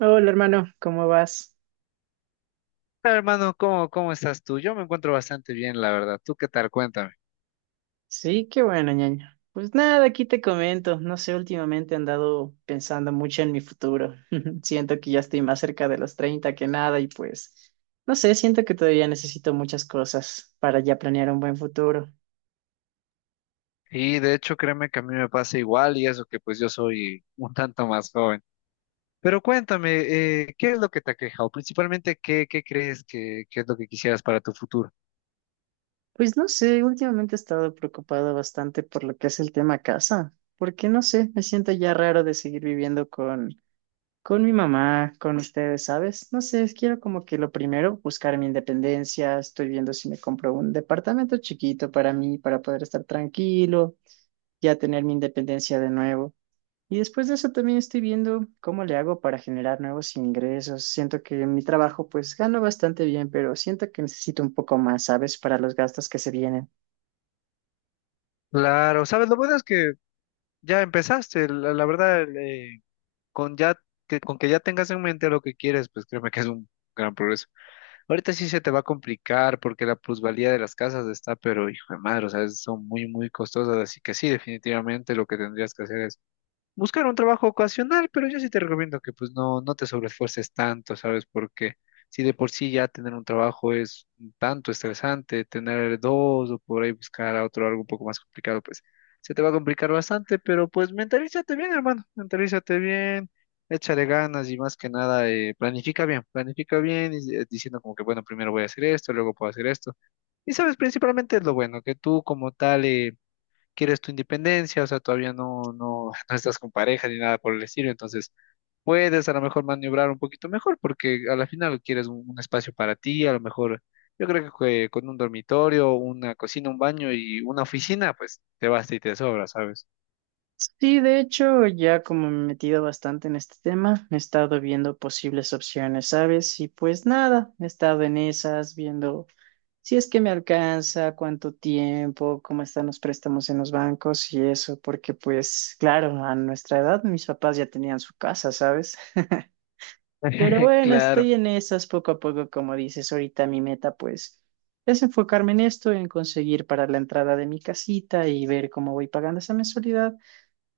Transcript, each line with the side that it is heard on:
right: Hola hermano, ¿cómo vas?
left: Hola, hermano, ¿cómo estás tú? Yo me encuentro bastante bien, la verdad. ¿Tú qué tal? Cuéntame.
right: Sí, qué bueno, ñaño. Pues nada, aquí te comento. No sé, últimamente he andado pensando mucho en mi futuro. Siento que ya estoy más cerca de los 30 que nada y pues, no sé, siento que todavía necesito muchas cosas para ya planear un buen futuro.
left: Y de hecho, créeme que a mí me pasa igual y eso que pues yo soy un tanto más joven. Pero cuéntame, ¿qué es lo que te aqueja? O principalmente, ¿qué crees que es lo que quisieras para tu futuro?
right: Pues no sé, últimamente he estado preocupado bastante por lo que es el tema casa, porque no sé, me siento ya raro de seguir viviendo con con mi mamá, con ustedes, ¿sabes? No sé, quiero como que lo primero, buscar mi independencia. Estoy viendo si me compro un departamento chiquito para mí, para poder estar tranquilo, ya tener mi independencia de nuevo. Y después de eso también estoy viendo cómo le hago para generar nuevos ingresos. Siento que en mi trabajo pues gano bastante bien, pero siento que necesito un poco más, ¿sabes? Para los gastos que se vienen.
left: Claro, sabes, lo bueno es que ya empezaste, la verdad, con ya, que, con que ya tengas en mente lo que quieres, pues créeme que es un gran progreso. Ahorita sí se te va a complicar porque la plusvalía de las casas está, pero hijo de madre, o sea, son muy, muy costosas, así que sí, definitivamente lo que tendrías que hacer es buscar un trabajo ocasional, pero yo sí te recomiendo que pues no te sobreesfuerces tanto, ¿sabes? Porque si de por sí ya tener un trabajo es un tanto estresante, tener dos o por ahí buscar a otro algo un poco más complicado, pues se te va a complicar bastante, pero pues mentalízate bien, hermano, mentalízate bien, échale ganas y más que nada planifica bien, planifica bien y, diciendo como que bueno, primero voy a hacer esto, luego puedo hacer esto. Y sabes, principalmente es lo bueno, que tú como tal, quieres tu independencia, o sea, todavía no estás con pareja ni nada por el estilo, entonces puedes a lo mejor maniobrar un poquito mejor porque a la final quieres un espacio para ti. A lo mejor yo creo que con un dormitorio, una cocina, un baño y una oficina, pues te basta y te sobra, ¿sabes?
right: Sí, de hecho, ya como me he metido bastante en este tema, he estado viendo posibles opciones, ¿sabes? Y pues nada, he estado en esas, viendo si es que me alcanza, cuánto tiempo, cómo están los préstamos en los bancos y eso, porque pues claro, a nuestra edad mis papás ya tenían su casa, ¿sabes? Pero bueno,
left: Claro.
right: estoy en esas poco a poco, como dices, ahorita mi meta pues es enfocarme en esto, en conseguir para la entrada de mi casita y ver cómo voy pagando esa mensualidad.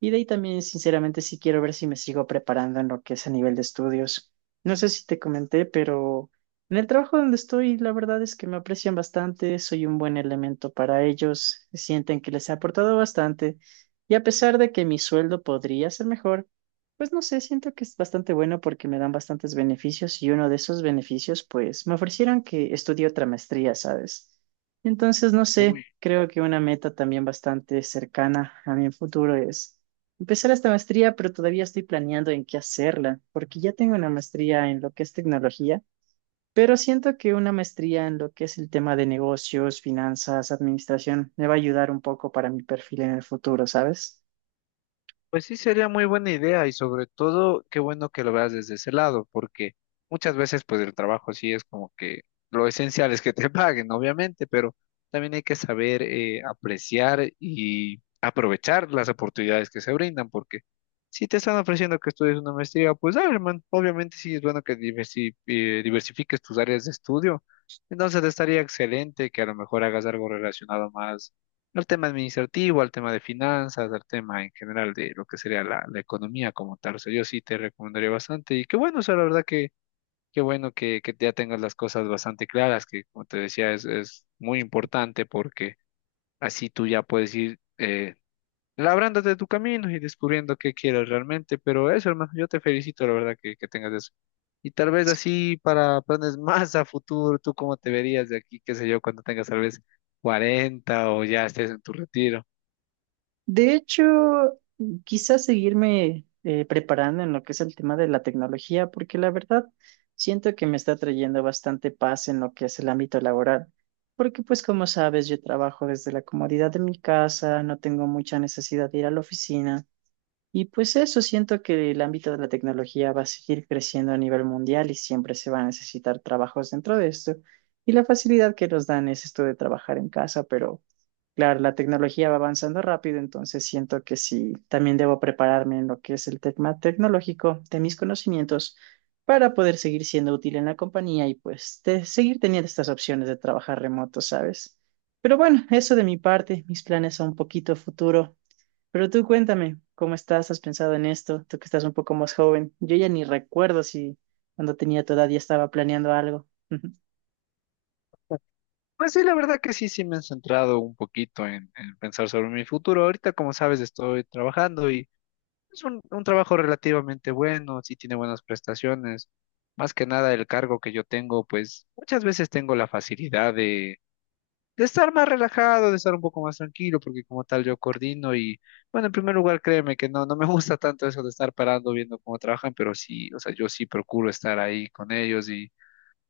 right: Y de ahí también, sinceramente, sí quiero ver si me sigo preparando en lo que es a nivel de estudios. No sé si te comenté, pero en el trabajo donde estoy, la verdad es que me aprecian bastante, soy un buen elemento para ellos, sienten que les he aportado bastante. Y a pesar de que mi sueldo podría ser mejor, pues no sé, siento que es bastante bueno porque me dan bastantes beneficios y uno de esos beneficios, pues me ofrecieron que estudie otra maestría, ¿sabes? Entonces, no sé,
left: muy
right: creo que una meta también bastante cercana a mi futuro es empezar esta maestría, pero todavía estoy planeando en qué hacerla, porque ya tengo una maestría en lo que es tecnología, pero siento que una maestría en lo que es el tema de negocios, finanzas, administración, me va a ayudar un poco para mi perfil en el futuro, ¿sabes?
left: Pues sí, sería muy buena idea y sobre todo, qué bueno que lo veas desde ese lado, porque muchas veces pues el trabajo sí es como que lo esencial es que te paguen, obviamente, pero también hay que saber apreciar y aprovechar las oportunidades que se brindan, porque si te están ofreciendo que estudies una maestría, pues dale, hermano, obviamente sí es bueno que diversifiques tus áreas de estudio. Entonces estaría excelente que a lo mejor hagas algo relacionado más al tema administrativo, al tema de finanzas, al tema en general de lo que sería la economía como tal. O sea, yo sí te recomendaría bastante y qué bueno, o sea, la verdad que qué bueno que ya tengas las cosas bastante claras, que como te decía es muy importante porque así tú ya puedes ir labrándote tu camino y descubriendo qué quieres realmente. Pero eso, hermano, yo te felicito, la verdad que tengas eso. Y tal vez así para planes más a futuro, ¿tú cómo te verías de aquí, qué sé yo, cuando tengas tal vez 40 o ya estés en tu retiro?
right: De hecho, quizás seguirme preparando en lo que es el tema de la tecnología, porque la verdad siento que me está trayendo bastante paz en lo que es el ámbito laboral, porque pues como sabes, yo trabajo desde la comodidad de mi casa, no tengo mucha necesidad de ir a la oficina, y pues eso, siento que el ámbito de la tecnología va a seguir creciendo a nivel mundial y siempre se va a necesitar trabajos dentro de esto, y la facilidad que nos dan es esto de trabajar en casa, pero... Claro, la tecnología va avanzando rápido, entonces siento que sí, también debo prepararme en lo que es el tema tecnológico de mis conocimientos para poder seguir siendo útil en la compañía y pues te- seguir teniendo estas opciones de trabajar remoto, ¿sabes? Pero bueno, eso de mi parte, mis planes son un poquito futuro. Pero tú cuéntame, ¿cómo estás? ¿Has pensado en esto? Tú que estás un poco más joven. Yo ya ni recuerdo si cuando tenía tu edad ya estaba planeando algo.
left: Pues sí, la verdad que sí, sí me he centrado un poquito en pensar sobre mi futuro. Ahorita, como sabes, estoy trabajando y es un trabajo relativamente bueno, sí tiene buenas prestaciones. Más que nada el cargo que yo tengo, pues muchas veces tengo la facilidad de estar más relajado, de estar un poco más tranquilo, porque como tal yo coordino y, bueno, en primer lugar, créeme que no me gusta tanto eso de estar parando viendo cómo trabajan, pero sí, o sea, yo sí procuro estar ahí con ellos y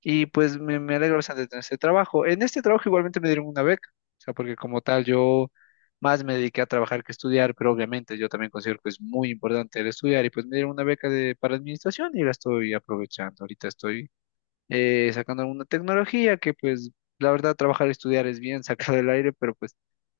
left: me alegro bastante de tener este trabajo. En este trabajo igualmente me dieron una beca, o sea, porque como tal yo más me dediqué a trabajar que estudiar, pero obviamente yo también considero que es muy importante el estudiar y pues me dieron una beca de, para administración y la estoy aprovechando. Ahorita estoy sacando alguna tecnología que pues la verdad trabajar y estudiar es bien sacado del aire, pero pues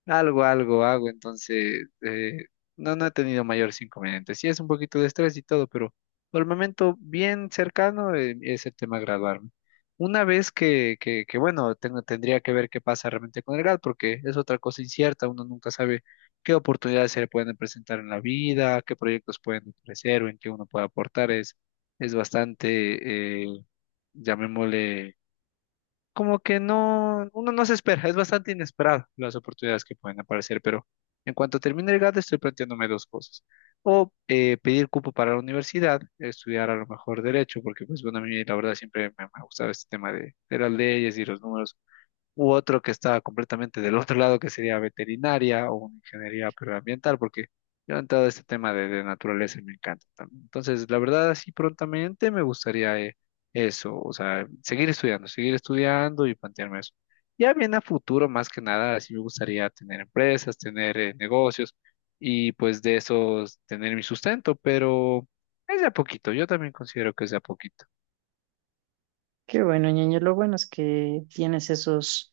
left: algo hago, entonces no he tenido mayores inconvenientes. Sí es un poquito de estrés y todo, pero por el momento bien cercano es el tema graduarme. Una vez que bueno, tendría que ver qué pasa realmente con el grad, porque es otra cosa incierta, uno nunca sabe qué oportunidades se le pueden presentar en la vida, qué proyectos pueden ofrecer o en qué uno puede aportar, es bastante, llamémosle, como que no, uno no se espera, es bastante inesperado las oportunidades que pueden aparecer, pero en cuanto termine el GAD estoy planteándome dos cosas. O Pedir cupo para la universidad, estudiar a lo mejor derecho, porque pues bueno, a mí la verdad siempre me ha gustado este tema de las leyes y los números u otro que está completamente del otro lado, que sería veterinaria o una ingeniería agroambiental, porque yo he entrado a este tema de naturaleza y me encanta también. Entonces, la verdad, así prontamente me gustaría eso, o sea, seguir estudiando y plantearme eso. Ya bien a futuro, más que nada, sí me gustaría tener empresas, tener negocios y pues de esos tener mi sustento, pero es de a poquito, yo también considero que es de a poquito.
right: Qué bueno, ñeño, lo bueno es que tienes esos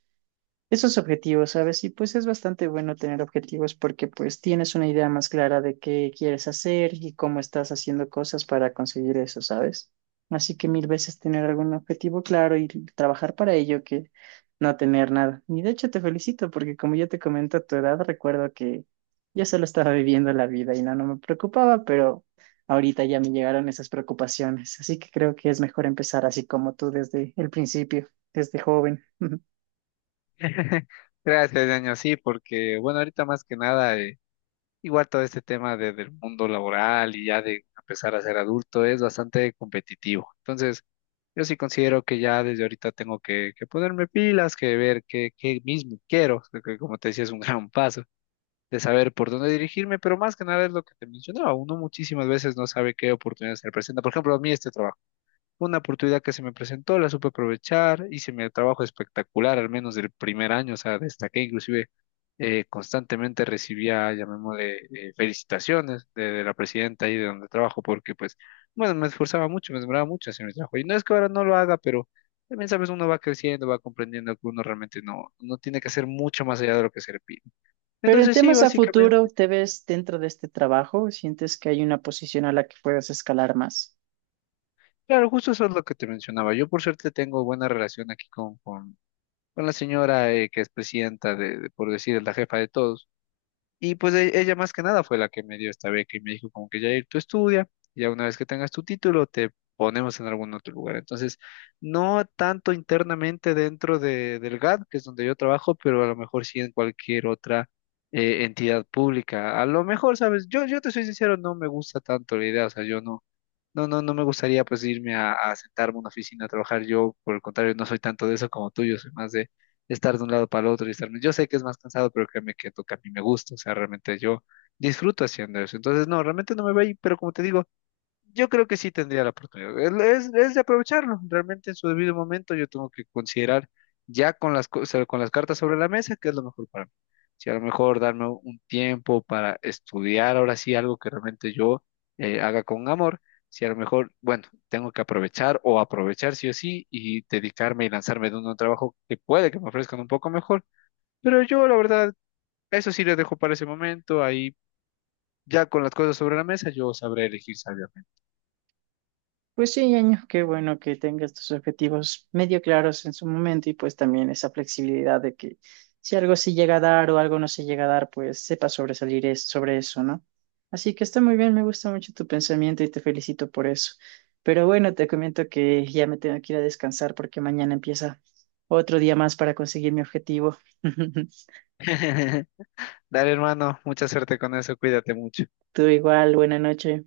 right: esos objetivos, ¿sabes? Y pues es bastante bueno tener objetivos porque pues tienes una idea más clara de qué quieres hacer y cómo estás haciendo cosas para conseguir eso, ¿sabes? Así que mil veces tener algún objetivo claro y trabajar para ello que no tener nada. Y de hecho te felicito porque como ya te comento a tu edad, recuerdo que yo solo estaba viviendo la vida y no, no me preocupaba, pero ahorita ya me llegaron esas preocupaciones. Así que creo que es mejor empezar así como tú desde el principio, desde joven.
left: Gracias, Daniel, sí, porque bueno, ahorita más que nada, igual todo este tema de- del mundo laboral y ya de empezar a ser adulto es bastante competitivo. Entonces, yo sí considero que ya desde ahorita tengo que ponerme pilas, que ver qué mismo quiero, porque como te decía es un gran paso de saber por dónde dirigirme, pero más que nada es lo que te mencionaba, uno muchísimas veces no sabe qué oportunidades se le presentan. Por ejemplo, a mí este trabajo. Fue una oportunidad que se me presentó, la supe aprovechar, hice mi trabajo espectacular, al menos del primer año, o sea, destaqué, inclusive constantemente recibía, llamémosle, felicitaciones de la presidenta ahí de donde trabajo, porque pues, bueno, me esforzaba mucho, me demoraba mucho hacer mi trabajo. Y no es que ahora no lo haga, pero también, sabes, uno va creciendo, va comprendiendo que uno realmente no tiene que hacer mucho más allá de lo que se le pide.
right: Pero en
left: Entonces, sí,
right: temas a futuro,
left: básicamente,
right: ¿te ves dentro de este trabajo? ¿Sientes que hay una posición a la que puedas escalar más?
left: claro, justo eso es lo que te mencionaba. Yo por suerte tengo buena relación aquí con la señora que es presidenta de, por decir, es la jefa de todos. Y pues ella más que nada fue la que me dio esta beca y me dijo como que Jair, tú estudia, ya una vez que tengas tu título te ponemos en algún otro lugar. Entonces, no tanto internamente dentro de, del GAD, que es donde yo trabajo, pero a lo mejor sí en cualquier otra entidad pública. A lo mejor, sabes, yo te soy sincero, no me gusta tanto la idea, o sea, yo no me gustaría pues irme a sentarme a una oficina a trabajar. Yo, por el contrario, no soy tanto de eso como tú. Yo soy más de estar de un lado para el otro y estarme. Yo sé que es más cansado, pero créeme que toca a mí me gusta. O sea, realmente yo disfruto haciendo eso. Entonces, no, realmente no me voy a ir, pero como te digo, yo creo que sí tendría la oportunidad. De aprovecharlo. Realmente en su debido momento yo tengo que considerar ya con cosas- con las cartas sobre la mesa qué es lo mejor para mí. Si a lo mejor darme un tiempo para estudiar ahora sí algo que realmente yo haga con amor, si a lo mejor, bueno, tengo que aprovechar o aprovechar sí o sí y dedicarme y lanzarme de un nuevo trabajo que puede que me ofrezcan un poco mejor. Pero yo la verdad, eso sí les dejo para ese momento. Ahí ya con las cosas sobre la mesa yo sabré elegir sabiamente.
right: Pues sí, Ñaño, qué bueno que tengas tus objetivos medio claros en su momento y pues también esa flexibilidad de que si algo sí llega a dar o algo no se llega a dar, pues sepas sobresalir es- sobre eso, ¿no? Así que está muy bien, me gusta mucho tu pensamiento y te felicito por eso. Pero bueno, te comento que ya me tengo que ir a descansar porque mañana empieza otro día más para conseguir mi objetivo.
left: Dale, hermano, mucha suerte con eso, cuídate mucho.
right: Tú igual, buena noche.